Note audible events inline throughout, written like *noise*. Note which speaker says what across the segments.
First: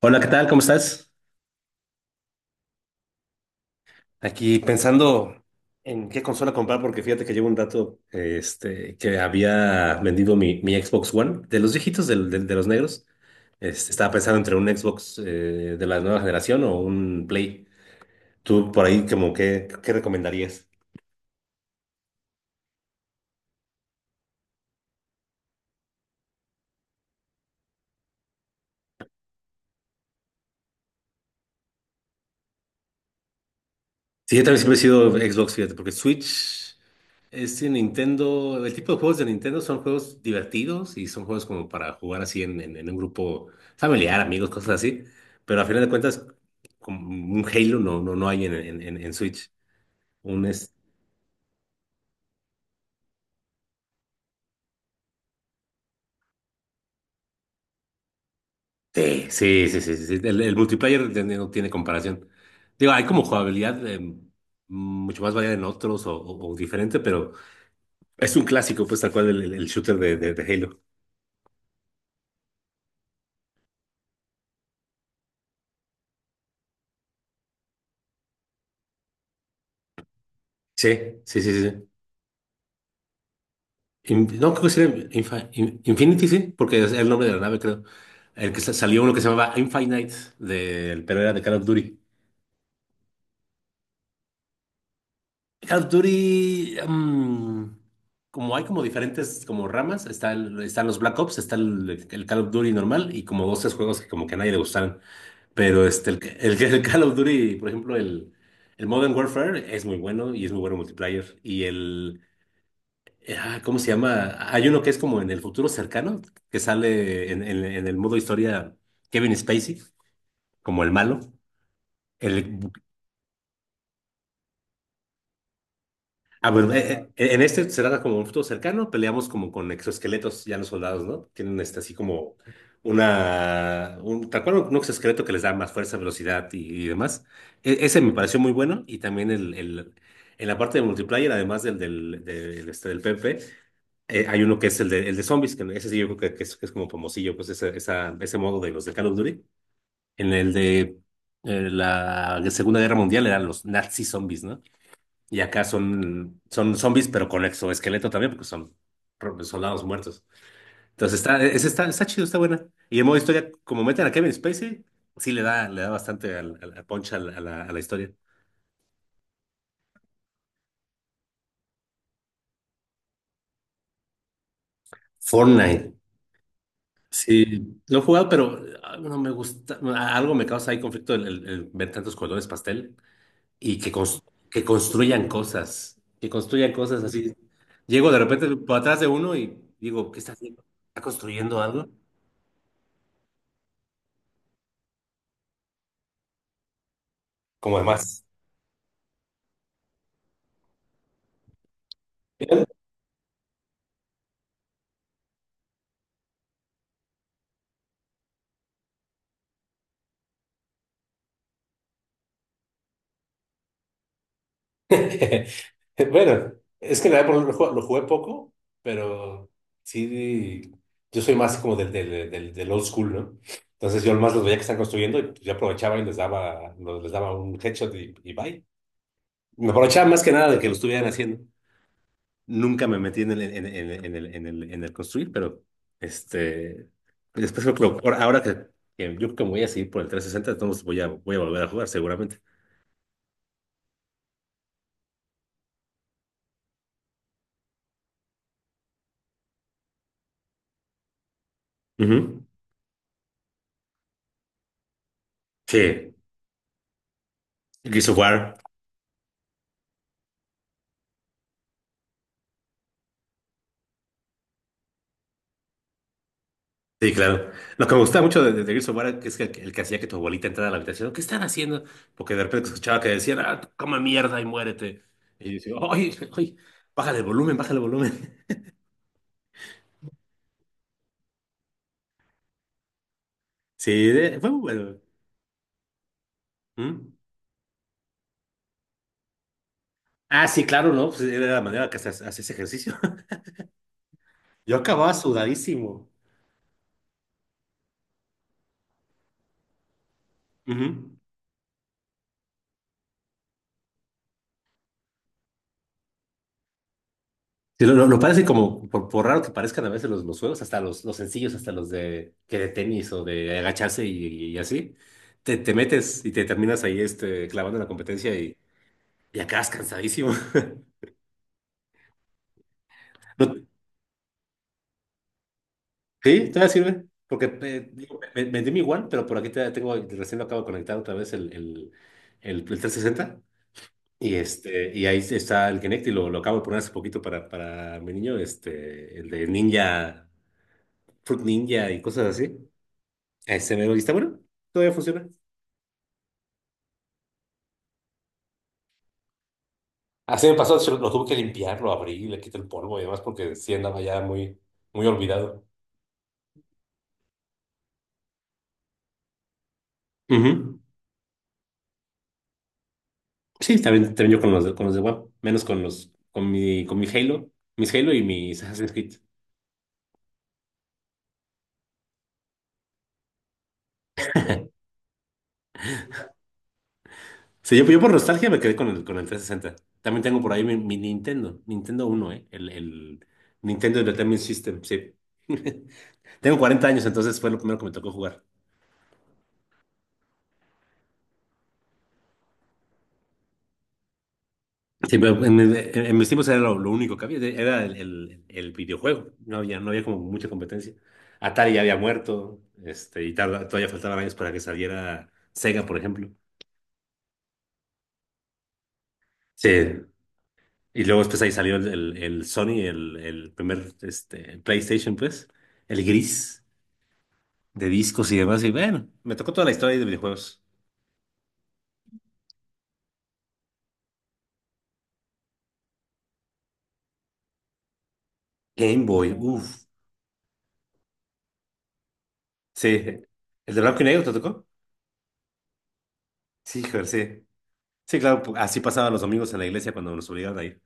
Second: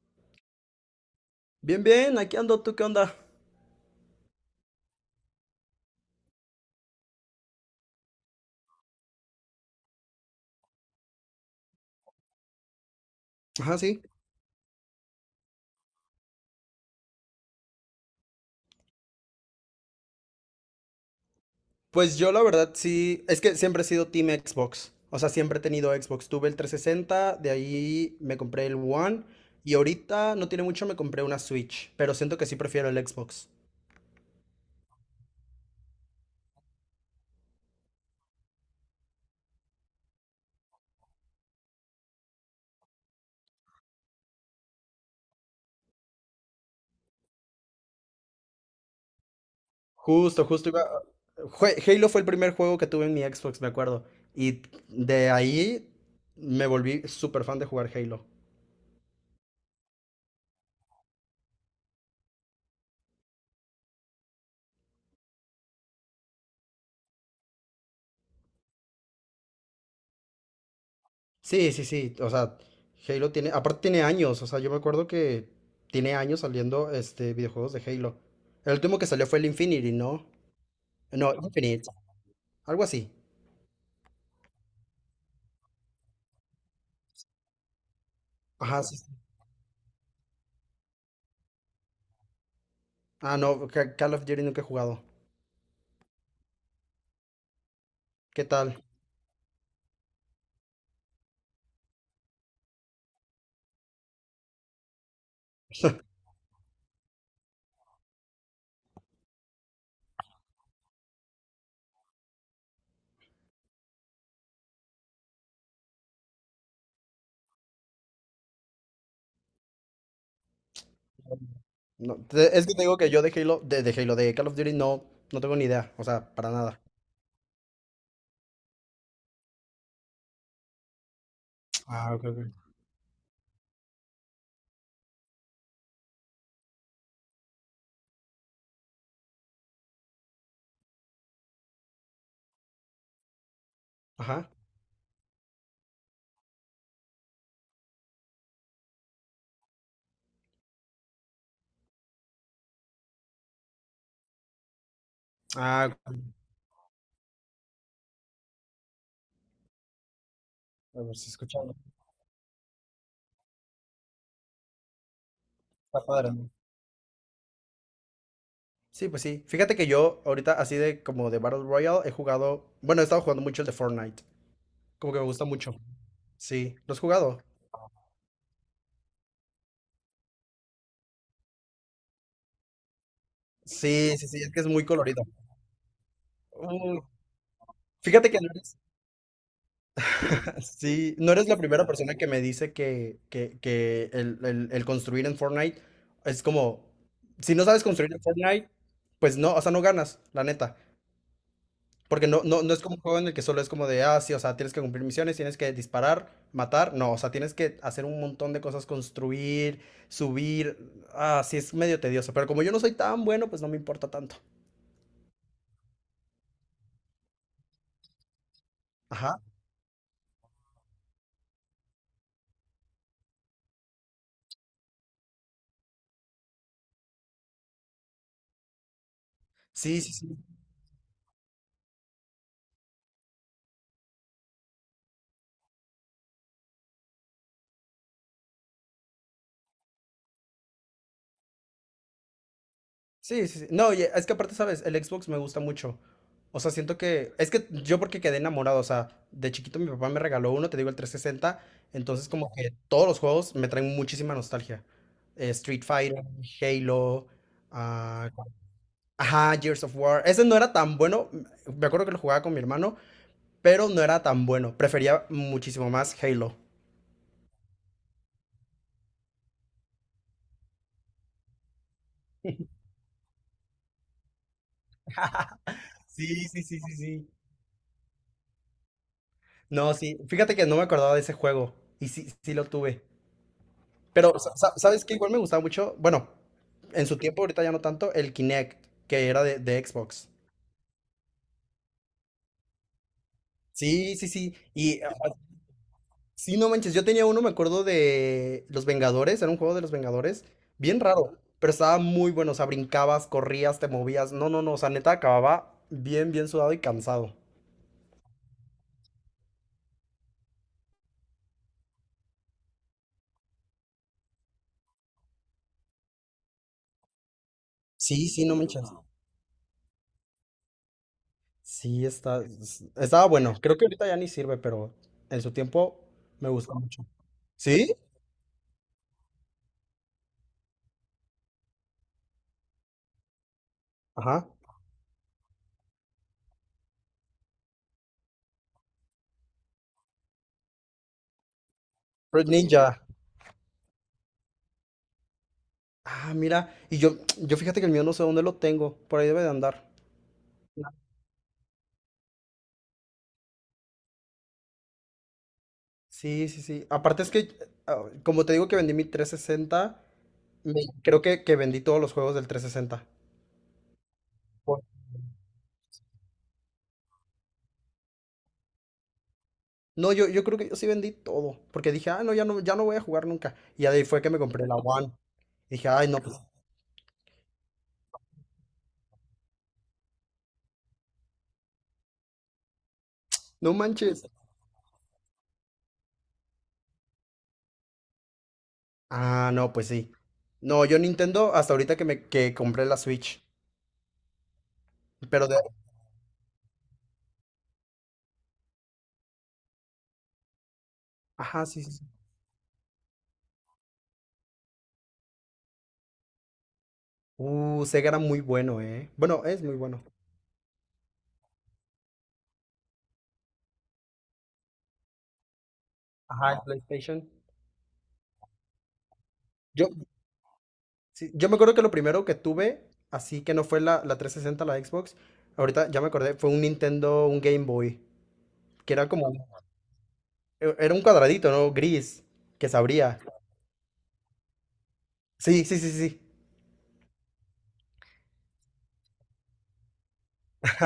Speaker 1: Hola, ¿qué tal? ¿Cómo estás?
Speaker 2: Bien, bien, aquí ando, ¿tú qué onda?
Speaker 1: Aquí pensando en qué consola comprar, porque fíjate que llevo un rato que había vendido mi Xbox One, de los viejitos, de los negros.
Speaker 2: Ajá,
Speaker 1: Este,
Speaker 2: sí.
Speaker 1: estaba pensando entre un Xbox de la nueva generación o un Play. ¿Tú por ahí como qué recomendarías?
Speaker 2: Pues yo la verdad sí, es que siempre he sido Team Xbox. O sea, siempre he tenido Xbox. Tuve el 360, de ahí me compré el One y ahorita no tiene mucho me compré una Switch, pero siento que sí prefiero el Xbox.
Speaker 1: Sí, yo también siempre he sido Xbox, fíjate, porque Switch es de Nintendo. El tipo de juegos de Nintendo son juegos divertidos y son juegos como para jugar así en, en un grupo familiar, amigos, cosas así. Pero a final de cuentas, como un Halo no, no, no hay en, en Switch.
Speaker 2: Justo,
Speaker 1: Un
Speaker 2: justo
Speaker 1: este.
Speaker 2: iba... Halo fue el primer juego que tuve en mi Xbox, me acuerdo. Y de ahí me volví súper fan de jugar Halo.
Speaker 1: Sí, sí, sí, sí, sí. El multiplayer no tiene comparación. Digo, hay como jugabilidad mucho más variada en otros o, o diferente, pero es un clásico, pues tal cual el, el shooter de Halo.
Speaker 2: Sí, sí, sí. O sea, Halo tiene. Aparte tiene años. O sea, yo me acuerdo que tiene años saliendo este videojuegos de Halo. El último que salió fue el Infinity, ¿no?
Speaker 1: Sí,
Speaker 2: No,
Speaker 1: sí, sí, sí,
Speaker 2: Infinite.
Speaker 1: sí.
Speaker 2: Algo así.
Speaker 1: No, creo que sí era Infinity, sí, porque es el nombre de la nave, creo. El que sa-
Speaker 2: Ajá, sí.
Speaker 1: salió
Speaker 2: Sí.
Speaker 1: uno que se llamaba Infinite, pero era de Call of Duty.
Speaker 2: Ah, no, Call of Duty nunca he jugado.
Speaker 1: Call of Duty,
Speaker 2: ¿Qué
Speaker 1: como hay como
Speaker 2: tal?
Speaker 1: diferentes como ramas, está están los Black Ops, está el Call of Duty normal y como dos, tres juegos que como que a nadie le gustaron. Pero el Call of Duty, por ejemplo, el Modern Warfare es muy bueno y es muy bueno multiplayer. Y ¿cómo se llama? Hay uno que es como en el futuro cercano, que sale en, en el modo historia Kevin Spacey, como el malo.
Speaker 2: No, es
Speaker 1: El,
Speaker 2: que te digo que yo de Halo, de Halo, de Call of Duty no, no tengo ni idea. O sea, para
Speaker 1: bueno,
Speaker 2: nada.
Speaker 1: en este será como un futuro cercano, peleamos como con exoesqueletos, ya los soldados, ¿no? Tienen así
Speaker 2: Ah, ok,
Speaker 1: como
Speaker 2: ok.
Speaker 1: un, tal cual un exoesqueleto que les da más fuerza, velocidad y demás. Ese me pareció muy bueno y también el, en la parte de multiplayer, además del PvP. Hay
Speaker 2: Ajá.
Speaker 1: uno que es el de zombies, que ese sí yo creo que es como famosillo, pues ese modo de los de Call of Duty. En el de la Segunda Guerra Mundial eran los Nazi zombies, ¿no? Y acá
Speaker 2: Ah, ok.
Speaker 1: son, zombies, pero con exoesqueleto también, porque son soldados muertos.
Speaker 2: A ver
Speaker 1: Entonces
Speaker 2: si
Speaker 1: está, ese
Speaker 2: escuchaba.
Speaker 1: está, está chido, está buena. Y en modo historia, como meten a Kevin Spacey, sí le da
Speaker 2: Está padre,
Speaker 1: bastante
Speaker 2: ¿no?
Speaker 1: al punch a la historia.
Speaker 2: Sí, pues sí. Fíjate que yo ahorita así de como de Battle Royale he jugado. Bueno, he estado jugando mucho el de Fortnite. Como que me gusta mucho.
Speaker 1: Fortnite.
Speaker 2: Sí. ¿Lo has jugado?
Speaker 1: Sí, lo he jugado, pero no me gusta. No, algo me causa ahí conflicto el, el ver tantos colores pastel y que,
Speaker 2: Sí,
Speaker 1: cons-
Speaker 2: sí, sí, es que
Speaker 1: que
Speaker 2: es muy colorido.
Speaker 1: construyan cosas. Que construyan
Speaker 2: Uy,
Speaker 1: cosas así. Llego de
Speaker 2: fíjate que no
Speaker 1: repente
Speaker 2: eres,
Speaker 1: por atrás de uno y digo, ¿qué está
Speaker 2: *laughs*
Speaker 1: haciendo? ¿Está
Speaker 2: sí, no eres la
Speaker 1: construyendo
Speaker 2: primera
Speaker 1: algo?
Speaker 2: persona que me dice que el, el construir en Fortnite es como, si no
Speaker 1: Como
Speaker 2: sabes construir en
Speaker 1: demás.
Speaker 2: Fortnite, pues no, o sea, no ganas, la neta. Porque no, no, no es como un juego en el que solo es como de, ah, sí, o sea, tienes que cumplir misiones, tienes que disparar, matar. No, o sea, tienes que hacer un montón de cosas, construir, subir. Ah, sí, es medio tedioso. Pero como yo no soy tan bueno, pues no me importa tanto.
Speaker 1: *laughs* Bueno, es que en la verdad lo jugué poco, pero sí, yo soy más como del old school, ¿no? Entonces yo más los veía que están construyendo y pues, yo aprovechaba y les daba un headshot y bye. Me
Speaker 2: Sí,
Speaker 1: aprovechaba
Speaker 2: sí,
Speaker 1: más que
Speaker 2: sí.
Speaker 1: nada de que lo estuvieran haciendo. Nunca me metí en el, en el, en el, en el construir, pero este, pues después creo que ahora ahora que yo creo que me voy a seguir por el 360, entonces voy a volver a jugar seguramente.
Speaker 2: Sí, sí, sí. No, y es que aparte, ¿sabes? El Xbox me gusta mucho. O sea, siento que. Es que yo porque quedé enamorado. O sea, de chiquito mi papá me regaló uno, te digo, el 360. Entonces,
Speaker 1: Ujú.
Speaker 2: como que todos los juegos me traen muchísima nostalgia. Street
Speaker 1: Sí,
Speaker 2: Fighter, Halo.
Speaker 1: Gears of
Speaker 2: ah,
Speaker 1: War.
Speaker 2: ajá, Gears of War. Ese no era tan bueno. Me acuerdo que lo jugaba con mi hermano, pero no era tan bueno. Prefería muchísimo más Halo.
Speaker 1: Sí, claro. Lo que me gustaba mucho de Gears of War es que el que hacía que tu abuelita entrara a la habitación, ¿qué están haciendo? Porque de repente escuchaba que decían, ah, come mierda y muérete. Y yo decía, ay,
Speaker 2: Sí,
Speaker 1: ay,
Speaker 2: sí, sí, sí,
Speaker 1: bájale el
Speaker 2: sí.
Speaker 1: volumen, bájale el volumen.
Speaker 2: No, sí. Fíjate que no me acordaba de ese juego. Y sí, sí lo tuve.
Speaker 1: *laughs* Sí,
Speaker 2: Pero,
Speaker 1: fue bueno.
Speaker 2: ¿sabes qué? Igual me gustaba mucho, bueno, en
Speaker 1: ¿Mm?
Speaker 2: su tiempo, ahorita ya no tanto, el Kinect, que era de Xbox.
Speaker 1: Ah, sí, claro, ¿no? Pues era la manera que hacías ejercicio. *laughs*
Speaker 2: Sí, sí, sí.
Speaker 1: Yo
Speaker 2: Y
Speaker 1: acababa sudadísimo.
Speaker 2: sí, no manches, yo tenía uno, me acuerdo de Los Vengadores, era un juego de Los Vengadores, bien
Speaker 1: Ujú.
Speaker 2: raro, pero estaba muy bueno, o sea, brincabas, corrías, te movías. No, no, no, o sea, neta acababa bien, bien sudado y cansado.
Speaker 1: Sí, lo parece como, por raro que parezcan a veces los, juegos, hasta los sencillos, hasta los de tenis o de agacharse y así, te metes y te terminas ahí clavando en la
Speaker 2: Sí,
Speaker 1: competencia
Speaker 2: sí, no
Speaker 1: y,
Speaker 2: manches.
Speaker 1: y acabas cansadísimo. *laughs*
Speaker 2: Sí, está, estaba bueno.
Speaker 1: No-
Speaker 2: Creo que ahorita ya ni sirve, pero en su tiempo me
Speaker 1: sí, todavía
Speaker 2: gustó
Speaker 1: sirve,
Speaker 2: mucho.
Speaker 1: porque
Speaker 2: ¿Sí?
Speaker 1: digo, vendí mi One, pero por aquí tengo, recién lo acabo de conectar otra vez el 360. Y,
Speaker 2: Ajá.
Speaker 1: este, y ahí está el Kinect y lo acabo de poner hace poquito para mi niño, el de Ninja, Fruit Ninja y cosas
Speaker 2: Fruit
Speaker 1: así.
Speaker 2: Ninja.
Speaker 1: Ese mero, y está bueno, todavía funciona.
Speaker 2: Ah, mira, y yo fíjate que el mío no sé dónde lo tengo, por ahí debe de andar.
Speaker 1: Así me pasó, lo tuve que limpiar, lo abrí, le quité el polvo y demás porque sí andaba ya muy, muy olvidado.
Speaker 2: Sí, sí, sí. Aparte es que, como te digo que vendí mi 360,
Speaker 1: Ujú.
Speaker 2: me- creo que vendí todos los juegos del 360.
Speaker 1: Sí, también yo con los de,
Speaker 2: Por-
Speaker 1: con los de WAP, menos con mi Halo, mis Halo y mis Assassin's Creed.
Speaker 2: No, yo creo que yo sí vendí todo, porque dije, ah, no, ya no, ya no voy a jugar nunca. Y ahí fue que me compré la One. Dije, ay, no, pues,
Speaker 1: Sí, yo por nostalgia me quedé con el 360. También tengo por ahí mi Nintendo, Nintendo uno, ¿eh? El
Speaker 2: no
Speaker 1: Nintendo
Speaker 2: manches.
Speaker 1: Entertainment System, sí. *laughs* Tengo 40 años, entonces fue lo primero que me tocó jugar.
Speaker 2: Ah, no, pues sí. No, yo Nintendo hasta ahorita que me que compré la Switch.
Speaker 1: Sí, pero
Speaker 2: Pero
Speaker 1: en,
Speaker 2: de...
Speaker 1: mi- en mis tiempos era lo único que había, era el, el videojuego, no había como mucha competencia.
Speaker 2: Ajá,
Speaker 1: Atari ya
Speaker 2: sí, sí.
Speaker 1: había
Speaker 2: Sí.
Speaker 1: muerto, y todavía faltaban años para que saliera Sega, por ejemplo.
Speaker 2: Sega era muy bueno, ¿eh? Bueno, es
Speaker 1: Sí,
Speaker 2: muy bueno.
Speaker 1: y luego después ahí salió el Sony, el primer PlayStation, pues, el
Speaker 2: Ajá, el
Speaker 1: gris,
Speaker 2: PlayStation.
Speaker 1: de discos y demás. Y bueno, me tocó toda la
Speaker 2: Yo,
Speaker 1: historia de videojuegos.
Speaker 2: sí, yo me acuerdo que lo primero que tuve, así que no fue la, la 360 la Xbox, ahorita ya me acordé, fue un Nintendo, un Game Boy, que
Speaker 1: Game
Speaker 2: era como,
Speaker 1: Boy, uff.
Speaker 2: era un cuadradito, ¿no? Gris, que se
Speaker 1: Sí.
Speaker 2: abría.
Speaker 1: ¿El de blanco y negro te tocó?
Speaker 2: Sí, sí, sí, sí.
Speaker 1: Sí, joder, sí. Sí, claro, así pasaban los domingos en la iglesia cuando nos obligaban a ir.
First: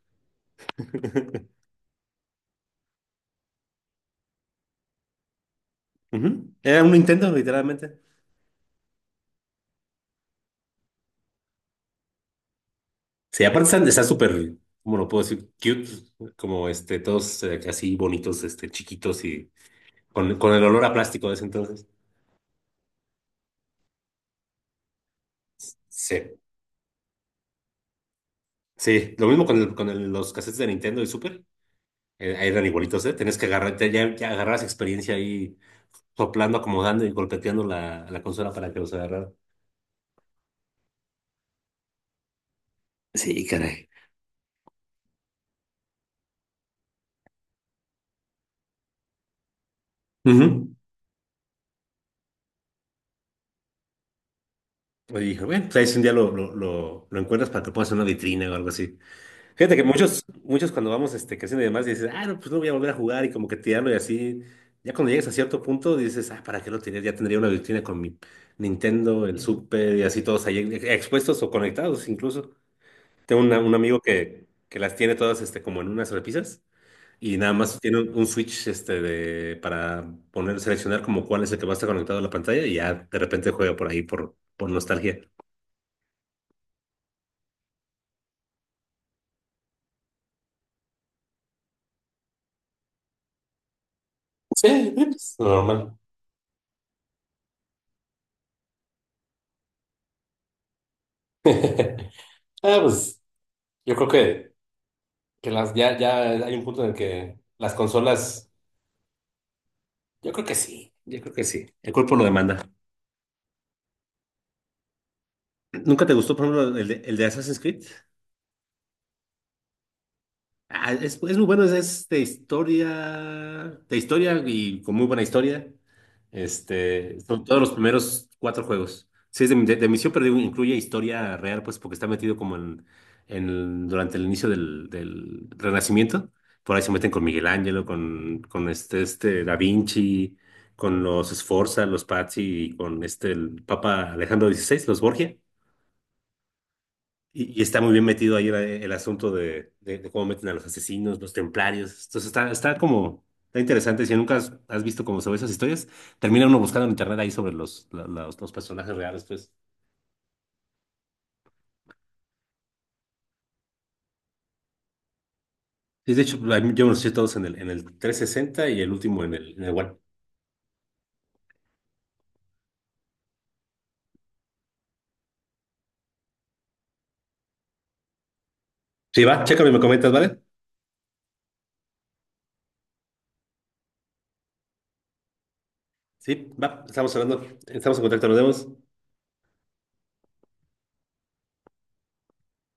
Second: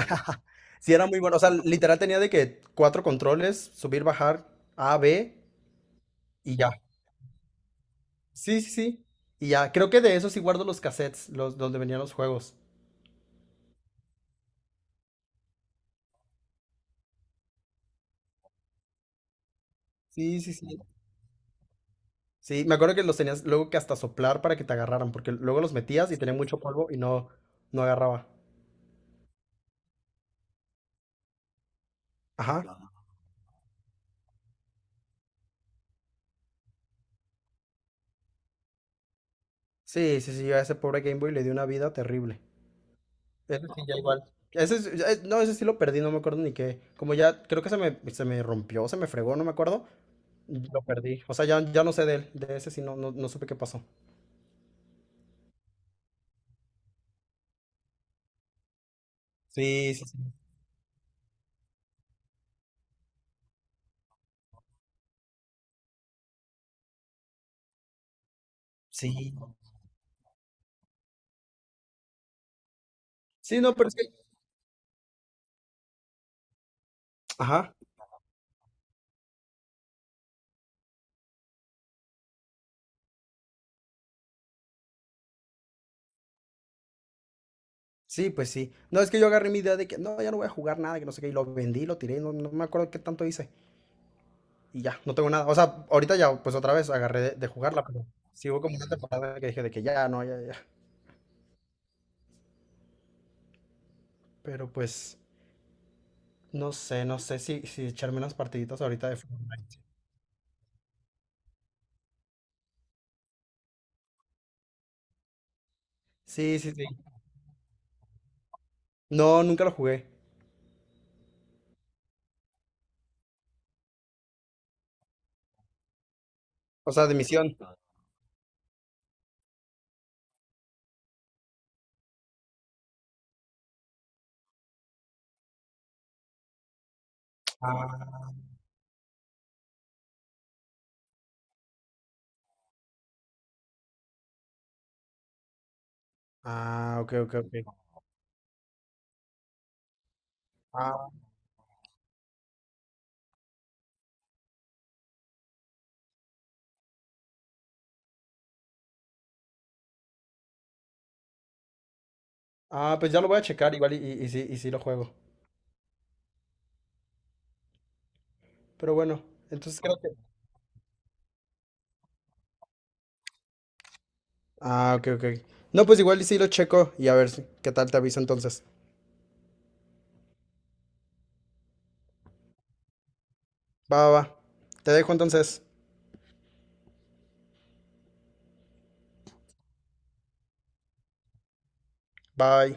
Speaker 2: Sí, era muy bueno. O sea,
Speaker 1: *laughs*
Speaker 2: literal tenía de que cuatro controles, subir, bajar, A, B
Speaker 1: Ujú.
Speaker 2: y ya.
Speaker 1: Era un Nintendo, literalmente.
Speaker 2: Sí, sí, sí. Y ya, creo que de eso sí guardo los cassettes, los donde venían los juegos.
Speaker 1: Sí, aparte están, súper, ¿cómo lo puedo decir? Cute, como todos así bonitos, chiquitos y con,
Speaker 2: Sí, sí,
Speaker 1: con el
Speaker 2: sí.
Speaker 1: olor a plástico de ese entonces.
Speaker 2: Sí, me acuerdo que los tenías luego que hasta soplar para que te agarraran, porque luego los metías y tenía
Speaker 1: Sí,
Speaker 2: mucho polvo y no, no agarraba.
Speaker 1: sí, lo mismo con los cassettes de Nintendo y Super, eran
Speaker 2: Ajá.
Speaker 1: igualitos, ¿eh? Tenías que agarrar, ya agarrabas experiencia ahí soplando, acomodando y golpeteando la consola para que los agarrara.
Speaker 2: Sí, sí, sí, yo a ese pobre Game Boy le di una vida terrible.
Speaker 1: Sí,
Speaker 2: Ese sí,
Speaker 1: caray.
Speaker 2: ya igual. Ese, ya no, ese sí lo perdí, no me acuerdo ni qué. Como ya, creo que se me rompió, se me fregó, no me acuerdo. Y
Speaker 1: Ujú.
Speaker 2: lo perdí. O sea, ya, ya no sé de él. De ese sí no, no, no supe qué pasó.
Speaker 1: Y dije, bueno, pues ahí si un día lo encuentras para que puedas hacer una vitrina o algo así. Fíjate que
Speaker 2: Sí, sí, sí.
Speaker 1: muchos cuando vamos creciendo y demás, dices, ah, no, pues no voy a volver a jugar y como que tirarlo y así. Ya cuando llegues a cierto punto dices, ah, ¿para qué lo tiré? Ya tendría una vitrina con mi Nintendo,
Speaker 2: Sí,
Speaker 1: el Super y así todos ahí expuestos o conectados incluso. Tengo una-
Speaker 2: sí,
Speaker 1: un
Speaker 2: no, pero es
Speaker 1: amigo
Speaker 2: que...
Speaker 1: que las tiene todas como en unas repisas. Y nada
Speaker 2: Ajá.
Speaker 1: más tiene un switch para poner, seleccionar como cuál es el que va a estar conectado a la pantalla y ya de repente juega por ahí por nostalgia.
Speaker 2: Sí, pues sí. No, es que yo agarré mi idea de que no, ya no voy a jugar nada, que no sé qué. Y lo vendí, lo tiré, no, no me acuerdo qué tanto hice. Y
Speaker 1: Sí,
Speaker 2: ya, no tengo
Speaker 1: es
Speaker 2: nada. O sea,
Speaker 1: normal.
Speaker 2: ahorita ya, pues otra vez agarré de jugarla, pero sí hubo como una temporada que dije de que ya, no, ya, ya.
Speaker 1: *laughs* Ah, pues yo creo que,
Speaker 2: Pero pues...
Speaker 1: que ya hay un
Speaker 2: No
Speaker 1: punto en el
Speaker 2: sé, no sé
Speaker 1: que
Speaker 2: si,
Speaker 1: las
Speaker 2: si echarme unas
Speaker 1: consolas,
Speaker 2: partiditas ahorita de fútbol.
Speaker 1: yo creo que sí, yo creo que sí. El cuerpo lo demanda. ¿Nunca te gustó, por
Speaker 2: Sí, sí,
Speaker 1: ejemplo,
Speaker 2: sí.
Speaker 1: el de Assassin's Creed?
Speaker 2: No, nunca lo jugué.
Speaker 1: Ah, es muy bueno, es de historia y con muy buena historia.
Speaker 2: O sea, de
Speaker 1: Son
Speaker 2: misión.
Speaker 1: todos los primeros cuatro juegos. Sí, es de misión, pero incluye historia real, pues porque está metido como durante el inicio del Renacimiento. Por ahí se meten con Miguel Ángel,
Speaker 2: Ah,
Speaker 1: con este Da Vinci, con los Sforza, los Pazzi y con el Papa Alejandro XVI, los Borgia.
Speaker 2: ah, ok, ok,
Speaker 1: Y
Speaker 2: ok.
Speaker 1: está muy bien metido ahí el asunto de cómo meten a los
Speaker 2: Ah,
Speaker 1: asesinos, los templarios. Entonces está interesante. Si nunca has visto cómo se ve esas historias, termina uno buscando en internet ahí sobre los personajes reales, pues.
Speaker 2: pues ya lo voy a checar igual y sí lo juego.
Speaker 1: Sí, de hecho, yo me los eché todos en el 360 y el
Speaker 2: Pero bueno,
Speaker 1: último en el
Speaker 2: entonces
Speaker 1: One.
Speaker 2: creo que... Ah, ok, ok. No, pues igual y sí lo checo y a ver qué tal te aviso entonces.
Speaker 1: Sí, va, chécalo y me comentas, ¿vale?
Speaker 2: Va, va, va. Te dejo entonces.
Speaker 1: Sí, va, estamos hablando, estamos en contacto, nos vemos.
Speaker 2: Bye.